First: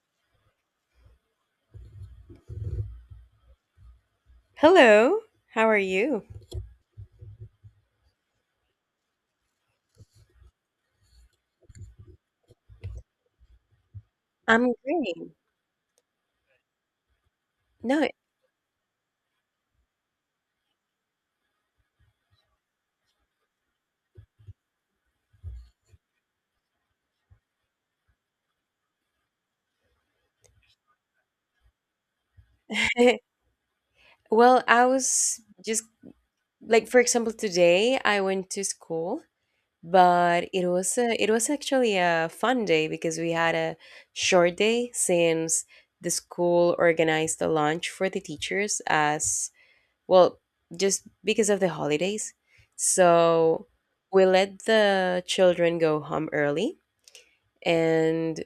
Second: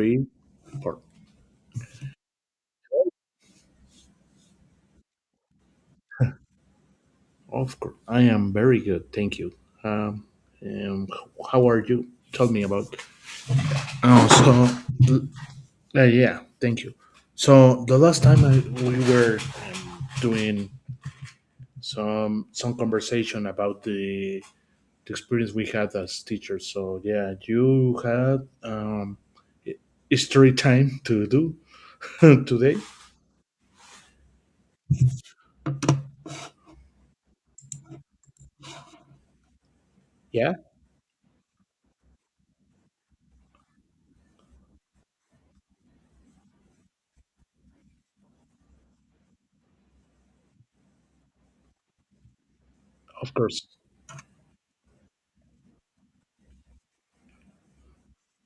Three, four. Hello, how are you? Of course, I am very good, thank you. Um, um, how are you? Tell me about. I'm Oh, so great. Yeah, thank you. So the No, last time we were doing some conversation about the experience we had as teachers. So yeah, you had history time to do today. well, I was just like, for example, today I went to school, but Yeah, it was actually a fun day because we had a short day since the school organized a lunch for the teachers as well, just because of the holidays. of course, So we let the children go home early and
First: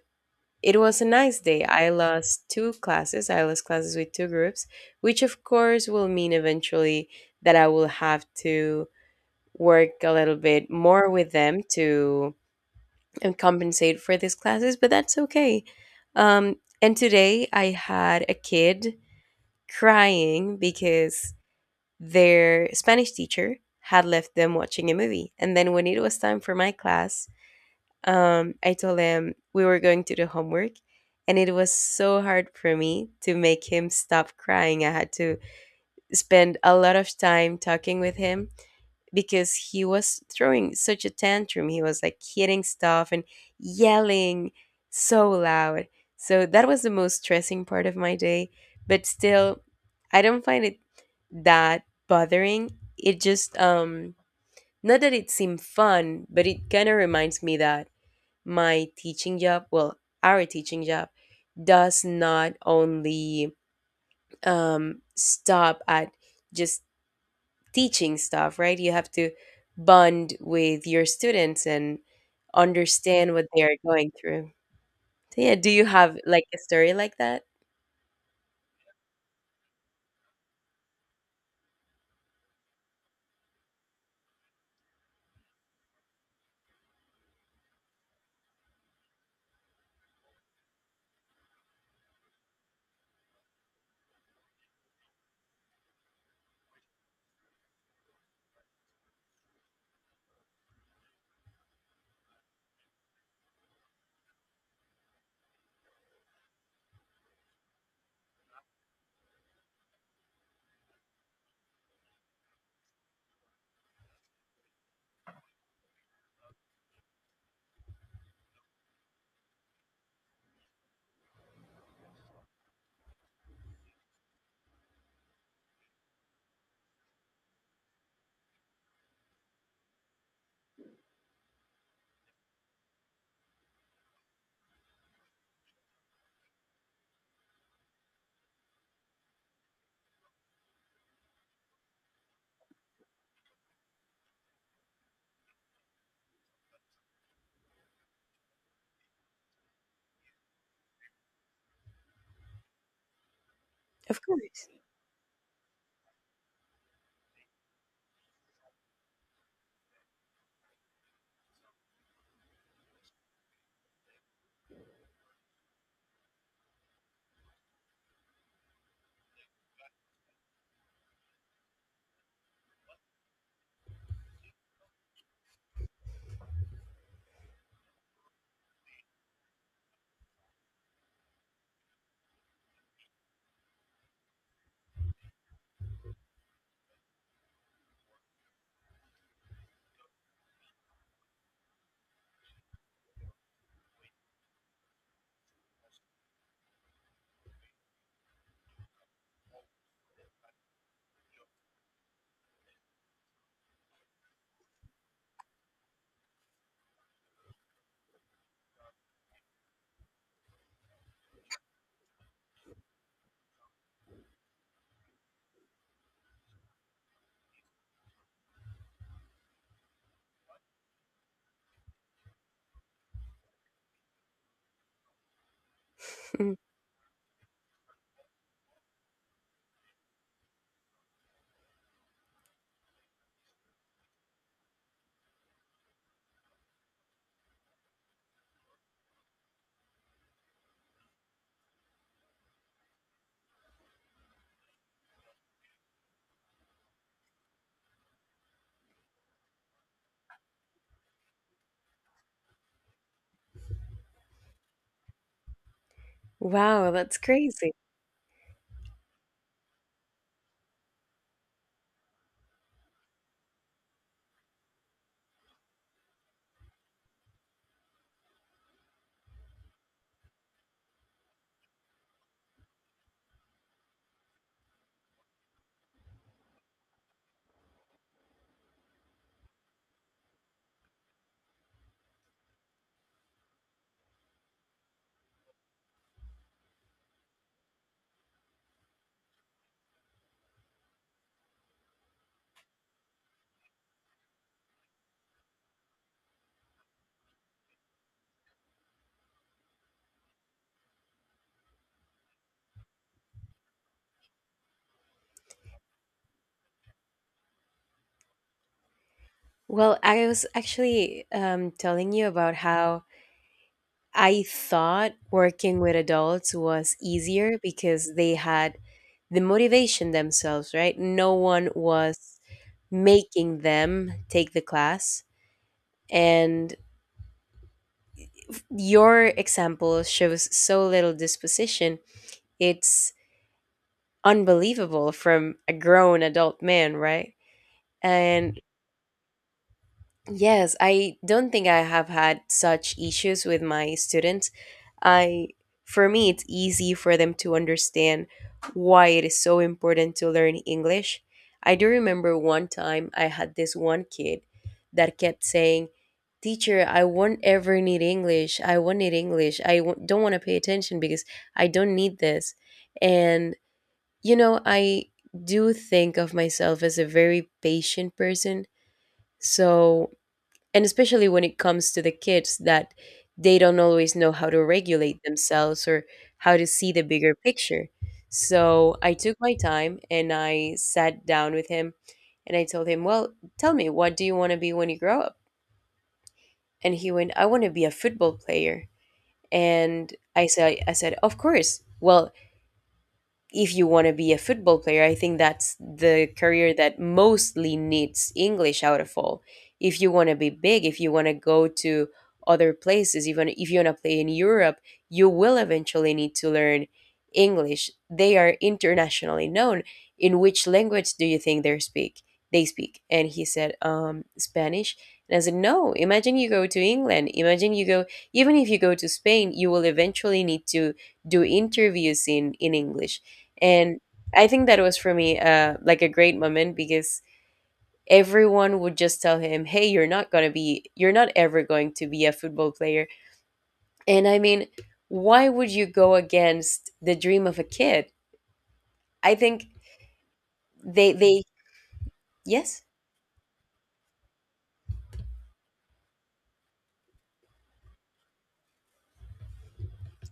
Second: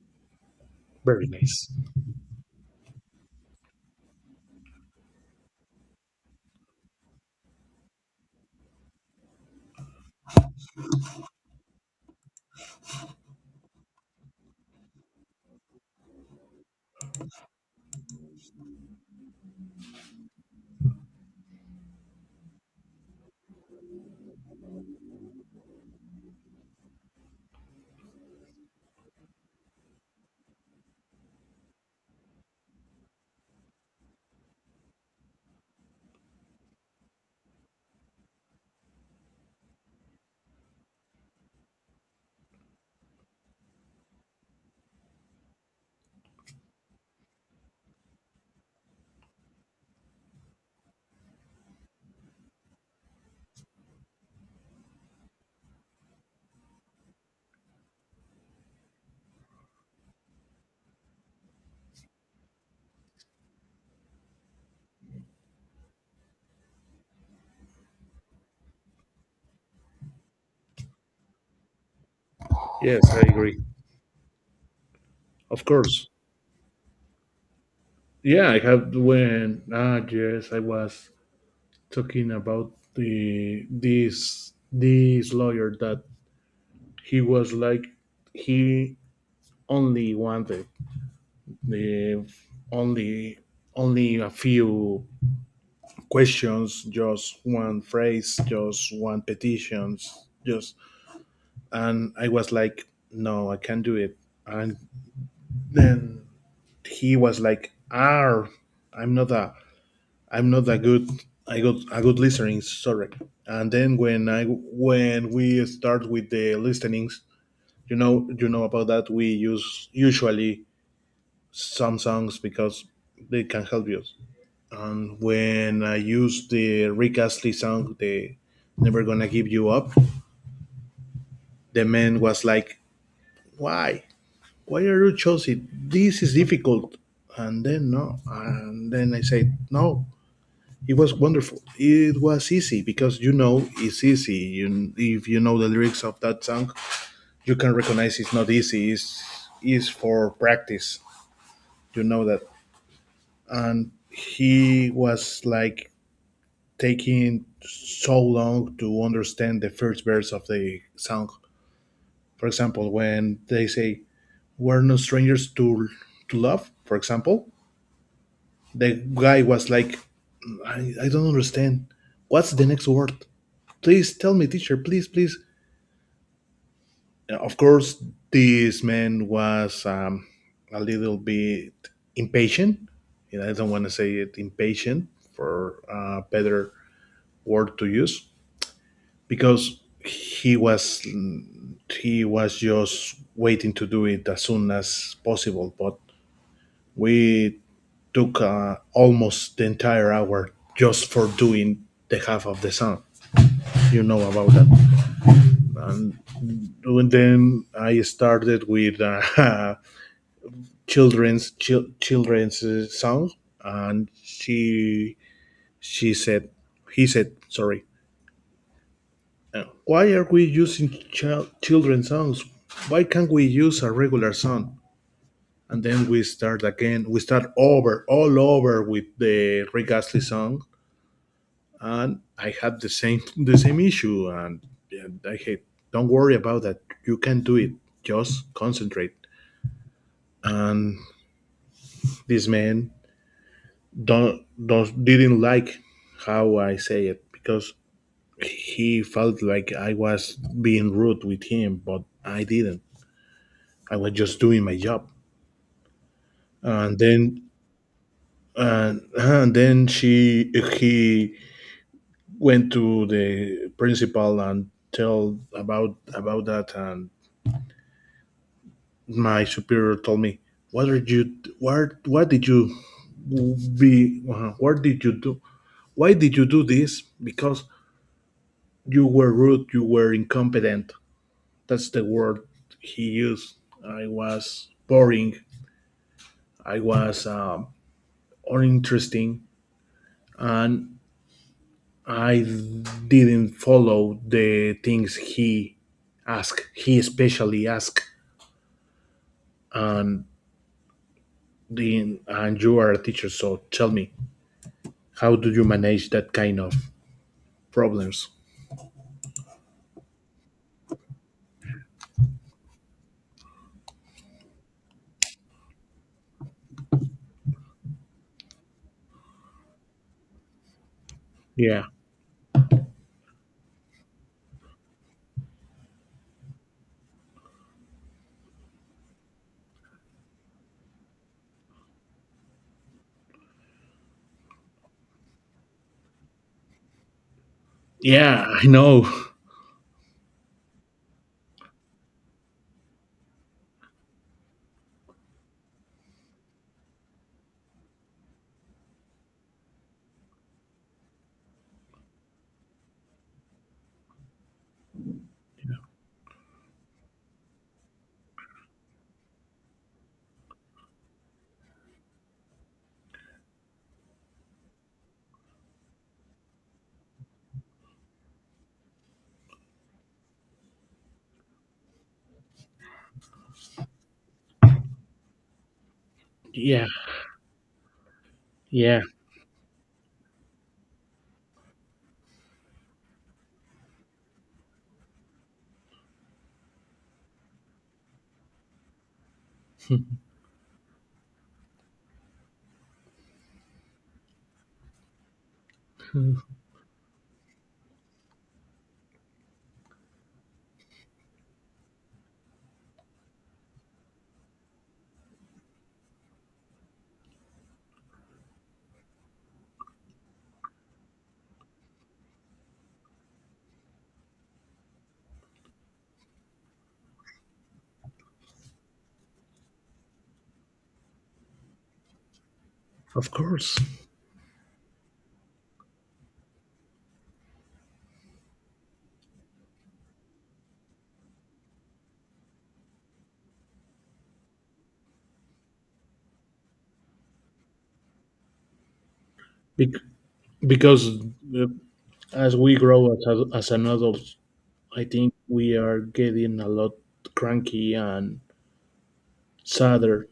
it was a very nice day. nice. I lost two classes. I lost classes with two groups, which of course will mean eventually that I will have to work a little bit more with them to and compensate for these classes, but that's okay. And today I had a kid crying because their Spanish teacher had left them watching a movie. And then when it was time for my class, I told him we were going to do homework, and it was so hard for me to make him stop crying. I had to spend a lot of time talking with him because he was throwing such a tantrum. He was like hitting stuff and yelling so loud. So that was the most stressing part of my day, but still, I don't find it that bothering. It just not that it seemed fun, but it kind of reminds me that my teaching job, well, our teaching job, does not only stop at just teaching stuff, right? You have to bond with your students and Yes, I understand what agree. they are going through. So, yeah, Of do you course. have like a story like that? Yeah, I have. When, I was talking about the this this lawyer that he was like he only wanted the only only a few questions, just one phrase, just one petitions, just, and I was like, no, I can't do it. And then he was like, ah, I'm not a I'm not that good. I got a good listening, sorry. And then when we start with the listenings, you know about that. We use usually some songs because they can help you. And when I used the Rick Astley song, the "Never Gonna Give You Up," the man was like, "Why? Why are you choosing? This is difficult." And then no, and then I said, "No, it was wonderful. It was easy because you know it's easy. You, if you know the lyrics of that song, you can recognize it's not easy. It's for practice. You know that. And Of course. he was like taking so long to understand the first verse of the song. For example, when they say, we're no strangers to love, for example, the guy was like, I don't understand. What's the next word? Please tell me, teacher, please, please. Of course, this man was a little bit impatient. And I don't want to say it impatient for a better word to use because he was just waiting to do it as soon as possible. But we took almost the entire hour just for doing the half of the song. You know about that. And then I started with children's song, and she said he said sorry. Why are we using children's songs? Why can't we use a regular song? And then we start again. We start over, all over with the Rick Astley song, and I had the same issue. And I hate. Don't worry about that. You can do it. Just concentrate. And this man don't didn't like how I say it because he felt like I was being rude with him, but I didn't. I was just doing my job. Wow, And that's then crazy. And then she he went to the principal and tell about that, and my superior told me, what are you, what did you be what did you do, why did you do this, because you were rude, you were incompetent. That's the word he used. I was boring. I was uninteresting, and I didn't follow the things he asked. He especially asked. And you are a teacher, so tell me, how do you manage that kind of problems? Well, I was actually telling you about how I thought working with adults was easier because they had the motivation themselves, right? No one Yeah, was making them take the class. And your example shows so little disposition. It's unbelievable from a grown adult man, right? yeah, And I know. yes, I don't think I have had such issues with my students. I, for me it's easy for them to understand why it is so important to learn English. I do remember one time I had this one kid that kept saying, "Teacher, I won't ever need English. I won't need English. Don't want to pay attention because I don't need this." And you know, I do think of myself as a very patient person. So, and especially when it comes to the kids that they don't always know how to regulate themselves or how to Yeah, see the bigger picture, so yeah, I took my time and I sat down with him and I told him, well, tell me, what do you want to be when you grow up? And he went, I want to be a football player. And I said, of course, well, if you want to be a football player, I think that's the career that mostly needs English out of all. If you want to be big, if you want to go to other places, even if you want to play in Europe, you will eventually need to learn English. They are internationally known. In which language do you think they speak? They speak. And he said, Spanish. And I said, no, imagine you go to England. Imagine you go, even if you go to Spain, you will eventually need to do interviews in English. of course. And I think that was for me like a great moment because everyone would just tell him, "Hey, you're not ever going to be a football player." And I mean, why would you go against the dream of a kid? I think Bec- they because they uh, as we yes. grow as an adult, I think we are getting a lot cranky and sadder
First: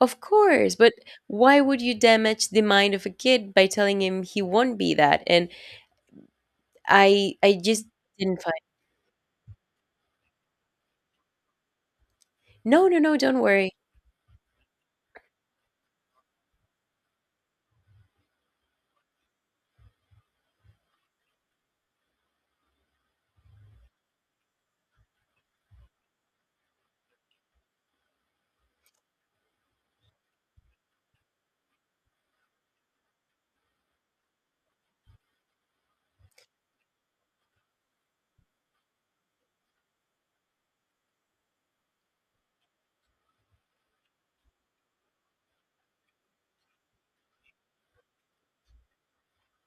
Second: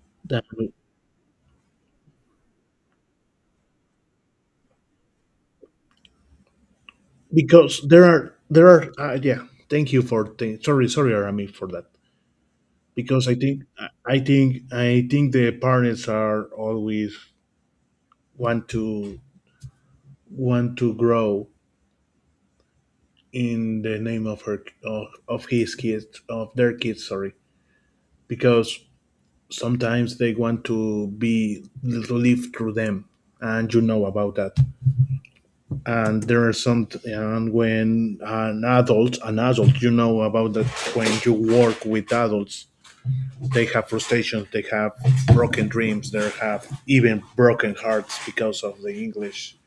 Of than course, but why would you damage the mind of a kid by telling him he won't be that? And I because just there are didn't find. there are uh, yeah. Thank you for sorry sorry Arami for that, No, no, no, because don't worry. I think the parents are always want to grow in the name of her of his kids of their kids sorry, because sometimes they want to be to live through them, and you know about that. And there are some, and when an adult, you know about that, when you work with adults they have frustrations, they have broken dreams, they have even broken hearts because of the english.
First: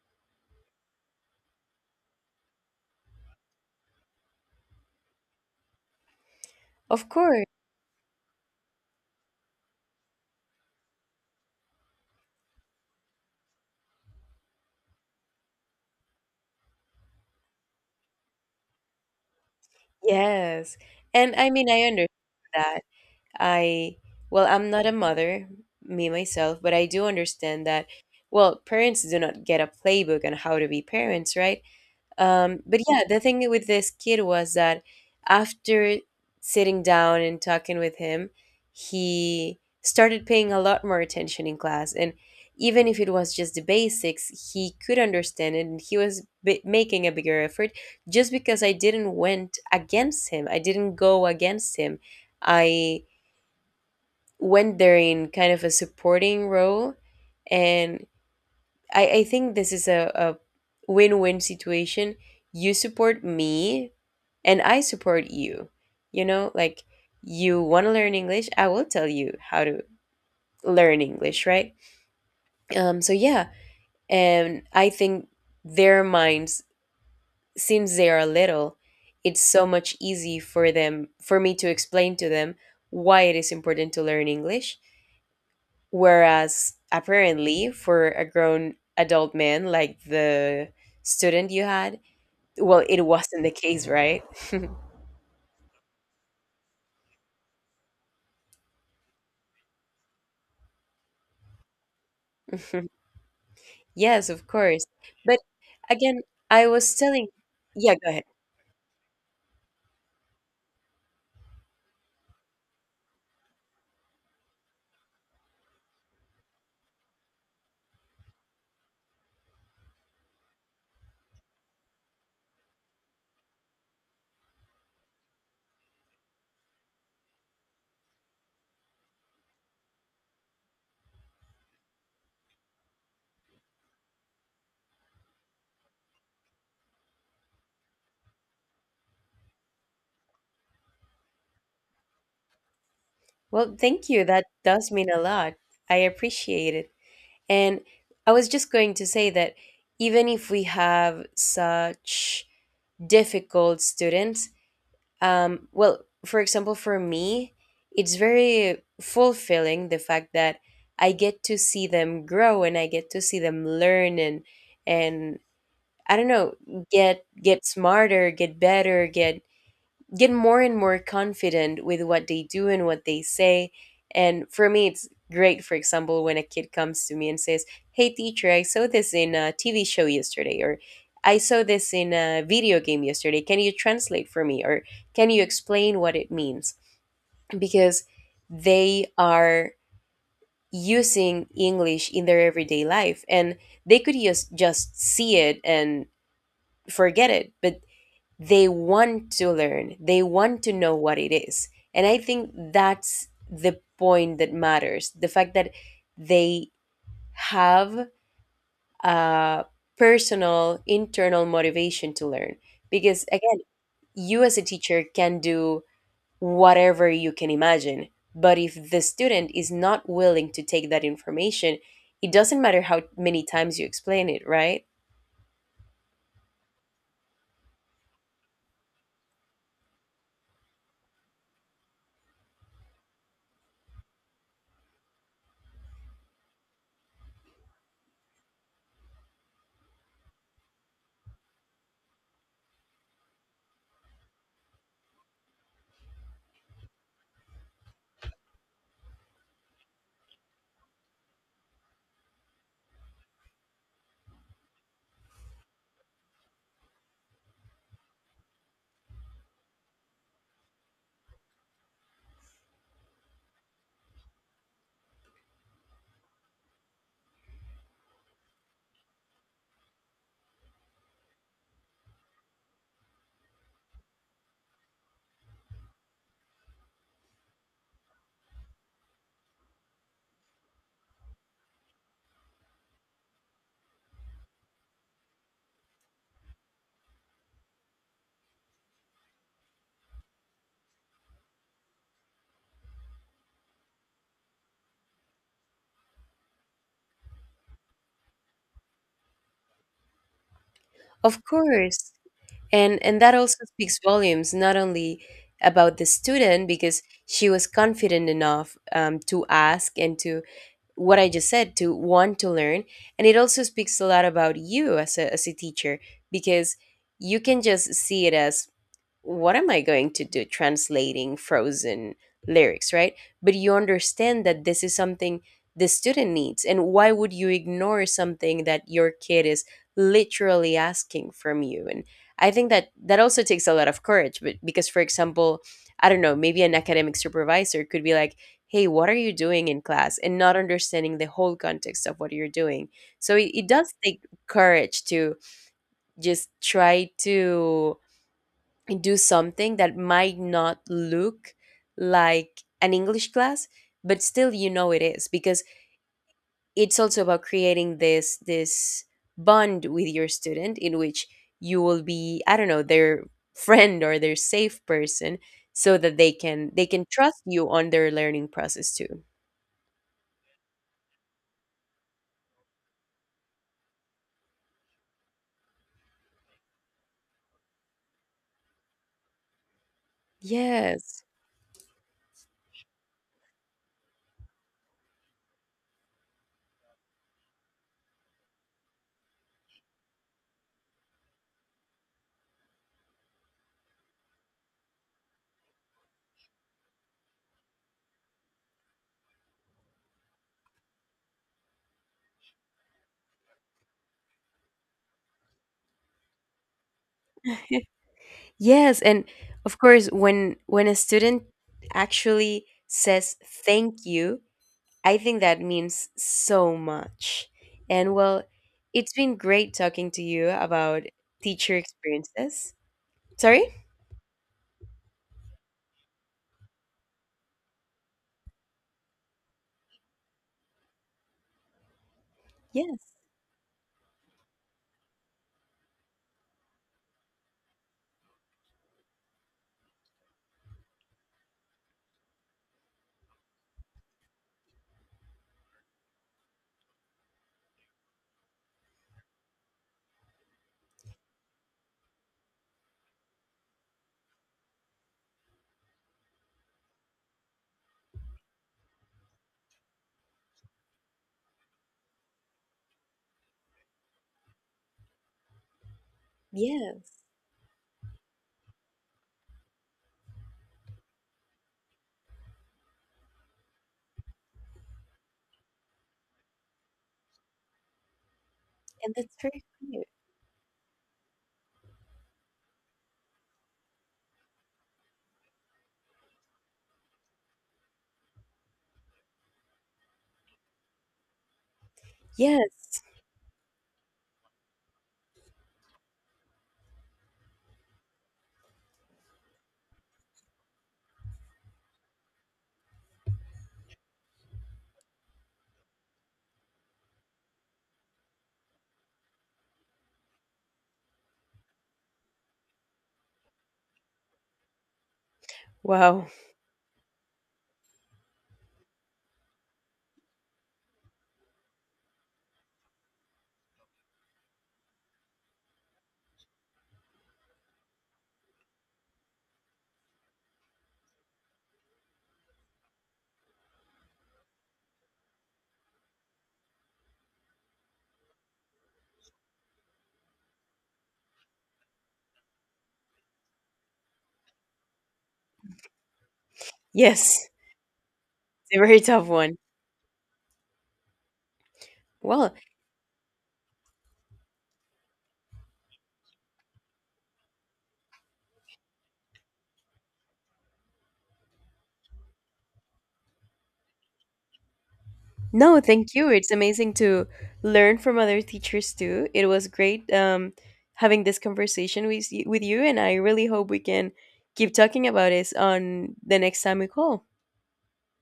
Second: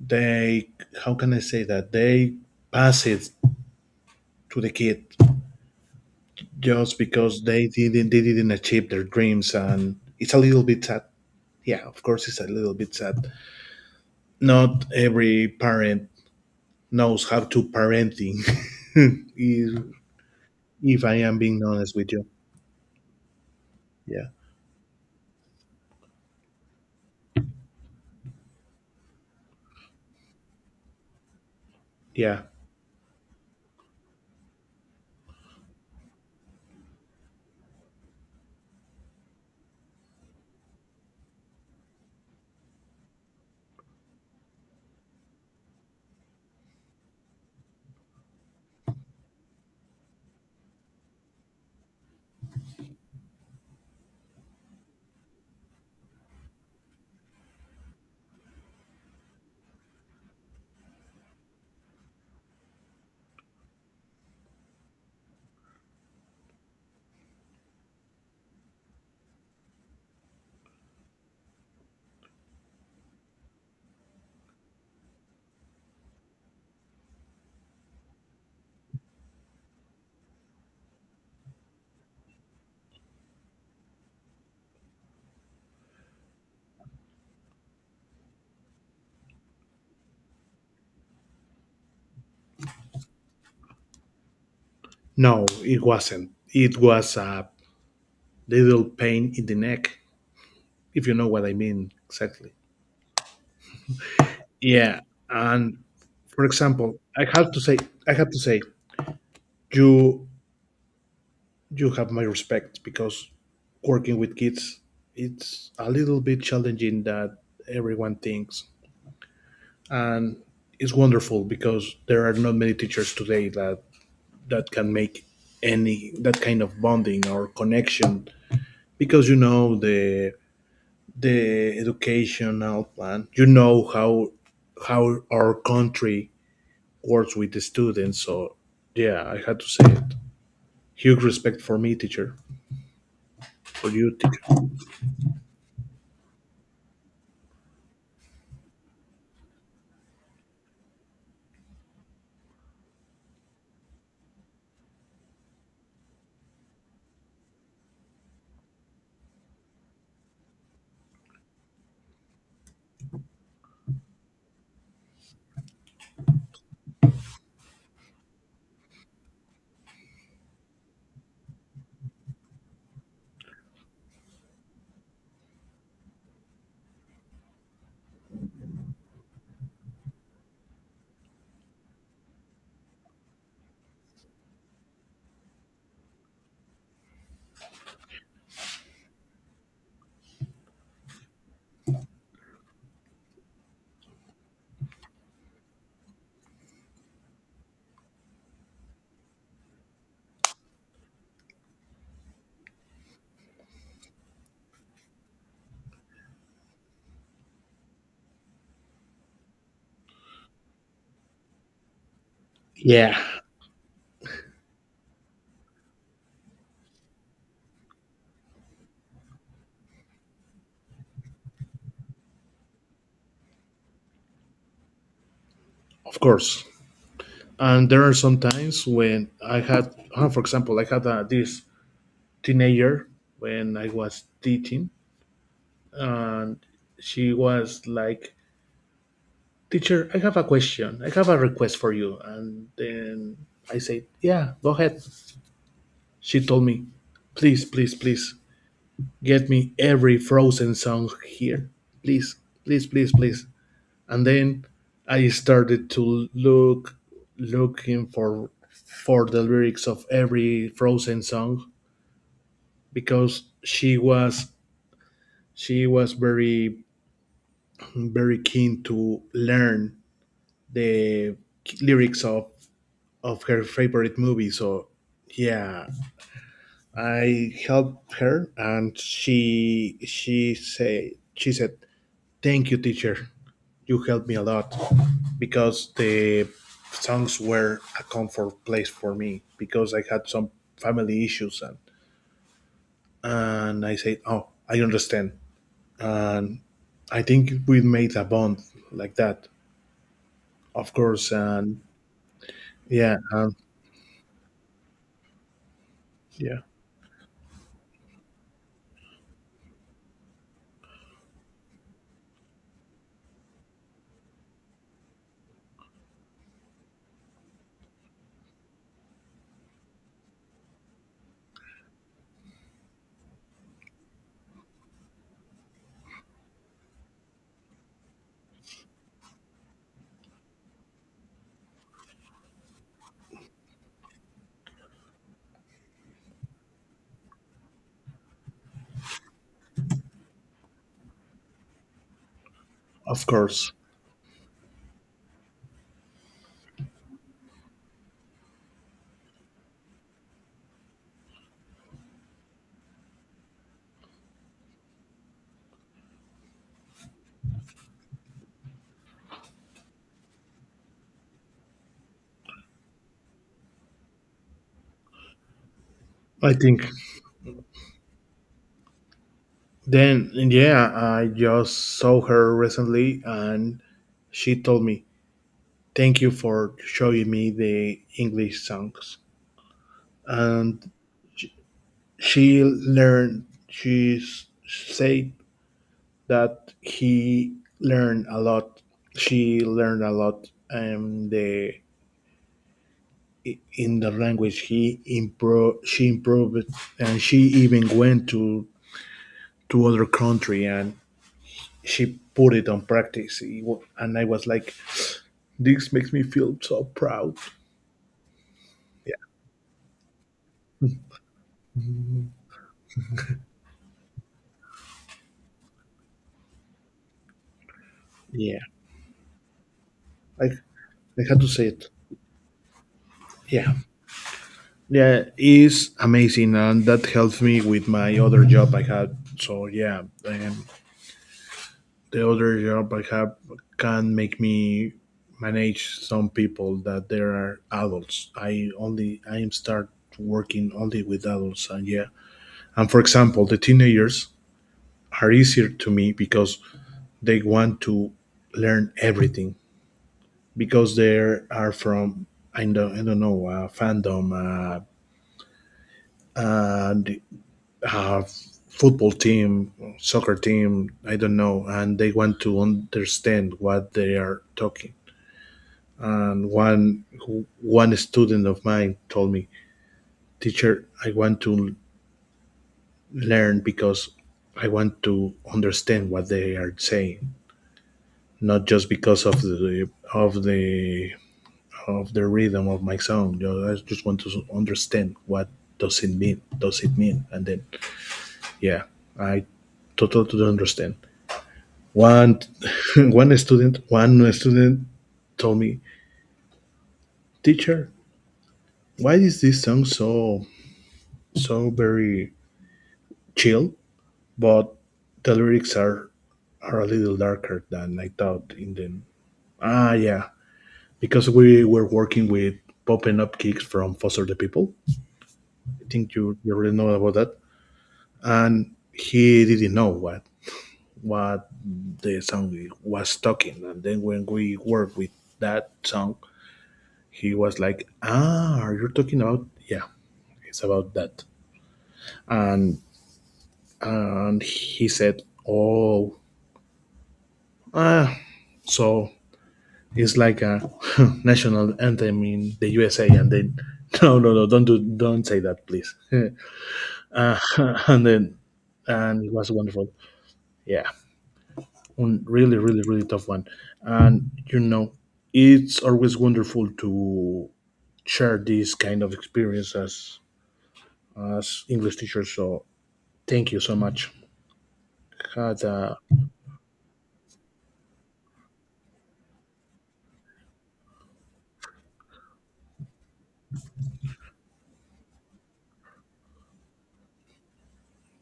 They, how can I say that, they pass it to the kid just Of because course. They didn't achieve their dreams, and it's a little bit sad. Yeah, of course, it's a little bit sad. Not every parent knows how to parenting is, Yes. if I And am I being mean, I honest understand with you. that. I, Yeah. well, I'm not a mother, me myself, but I do understand that, well, parents do not get a playbook on how to be parents, right? Yeah. But yeah, the thing with this kid was that after sitting down and talking with him, he started paying a lot more attention in class. And even if it was just the basics, he could understand it and he was making a bigger effort just because I didn't went against him. I didn't go against him. I, when they're in kind of a supporting role and I think this is a win-win situation, you support me and I support you, you know, like, you want to learn English, I will tell you how to learn English, right? So yeah, and I think their minds, since they are little, it's so much easy for them, for me to explain to them why it is important to learn English. Whereas apparently for a grown adult man like the student you had, well, it wasn't the case, right? No, it wasn't. It was a little pain in the neck, if you know what I mean exactly. Yes, of course. Yeah. But And again, for I was example, telling, yeah, go I ahead. have to say you you have my respect because working with kids it's a little bit challenging that everyone thinks. And it's wonderful because there are not many teachers today that that can make any that kind of bonding or connection, because you know the educational plan, you know how our country works with the students. So yeah, I had to say it, huge respect Well, for thank you you. That teacher. does mean a lot. I appreciate it. And I was just going to say that even if we have such difficult students, well, for example, for me, it's very fulfilling the fact that I get to see them grow and I get to see them learn and I don't know, get smarter, get better, get more and more confident with what they do and what they say. And for me, it's great, for example, when a kid comes to me and says, hey, teacher, I saw this in a TV show yesterday, or I saw this in a video game yesterday. Can you translate for me? Or can you explain what it means? Because they are using English in their everyday life and they could just see it and forget it. But they want to learn, they want to know what it is, and I think that's the point that matters, the fact that they have a personal internal motivation to learn, Yeah, because again, you as a teacher can do whatever you can imagine, but if the student is not willing to take that information, it doesn't matter how many times you explain it, right? of course. And there are some times when I had for example I had this teenager when I was teaching. She was like, teacher I have a question, I have a request for you, and then I said yeah go ahead. She told me, please, please, please, get me every Frozen song here. Please, please. And then I started to looking for the lyrics of every Frozen song because she was very keen to learn the lyrics of her favorite movie. So yeah, I helped her, and she said, "Thank you, teacher. You helped me a lot because the songs were a comfort place for me because I had some family issues." And I said, "Oh, I understand." And I think we made a bond like that. Of course, Of course. and and that and also speaks volumes, not only about the yeah, student because she was confident enough to ask and to what I just said to want to learn, and it also speaks a lot about you as a teacher, because you can just see it as, what am I going to do translating Frozen lyrics, right? But you understand that this is something the student needs. And why would you ignore something that your kid is literally asking from you? And I think that that also takes a lot of courage. But because, for example, I don't know, maybe an academic supervisor could be like, hey, what are you doing in class? And not understanding the whole context of what you're doing. of So it course. does take courage to just try to do something that might not look like an English class, but still, you know, it is, because it's also about creating this bond with your student in which you will be, I don't know, their friend or their safe person, so that they I can think they can trust you on their learning process too. then yeah, I just saw her recently and she told me thank you for showing me the English songs. And Yes. Said that he learned a lot. She learned a lot the in the language. She improved, and she even went to other country and she put it on practice. And I was like, this makes me feel so proud. Yes, Yeah, and of course when a student actually says thank you, I think that means so much. And well, yeah. it's been great talking to I you about I had to say teacher it. experiences. Sorry? Yeah. Yeah, is amazing, and that helps me with my other job I had. So yeah, the other job I Yes. have can make me manage some people that there are adults. I am start working only with adults, and yeah, and for example, the teenagers are easier to me because they want to learn everything because they are from I don't know fandom, and uh, football team, soccer team, I don't know, and they want to understand what they are talking. And Yeah. One student of mine told me, "Teacher, I want to learn because I want to understand what they are saying, not just And because that's of very the cute. of the of the rhythm of my song. You know, I just want to understand what does it mean. Does it mean?" And then, yeah, I totally understand. One Yes. One student told me, "Teacher, why is this song so so very chill, but the lyrics are a little darker than I thought in them?" Ah, yeah, because we were working with popping up kicks from Foster the People. I think Wow. You already know about that, and he didn't know what the song was talking. And then when we worked with that song, he was like, "Ah, are you talking about, yeah, it's about that." And and he said, "Oh, ah, so it's like a national anthem in the USA." And then, no, no, no, don't do, don't say that, please. uh, Yes. and then, It's a very and tough it was one. wonderful. Yeah, Well, really, really, really tough one. And you know, it's always wonderful to share these kind of experiences as English teachers. So thank you so much. God, no, thank you. It's amazing to learn from other teachers too. It was great having this conversation with with you, and I really hope we can keep talking about this on the next time we call.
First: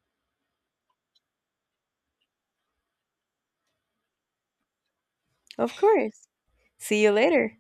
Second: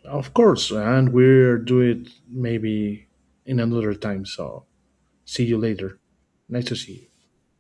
of course, and we'll do it maybe in another time. So see you Of later. course. Nice to see See you. you later.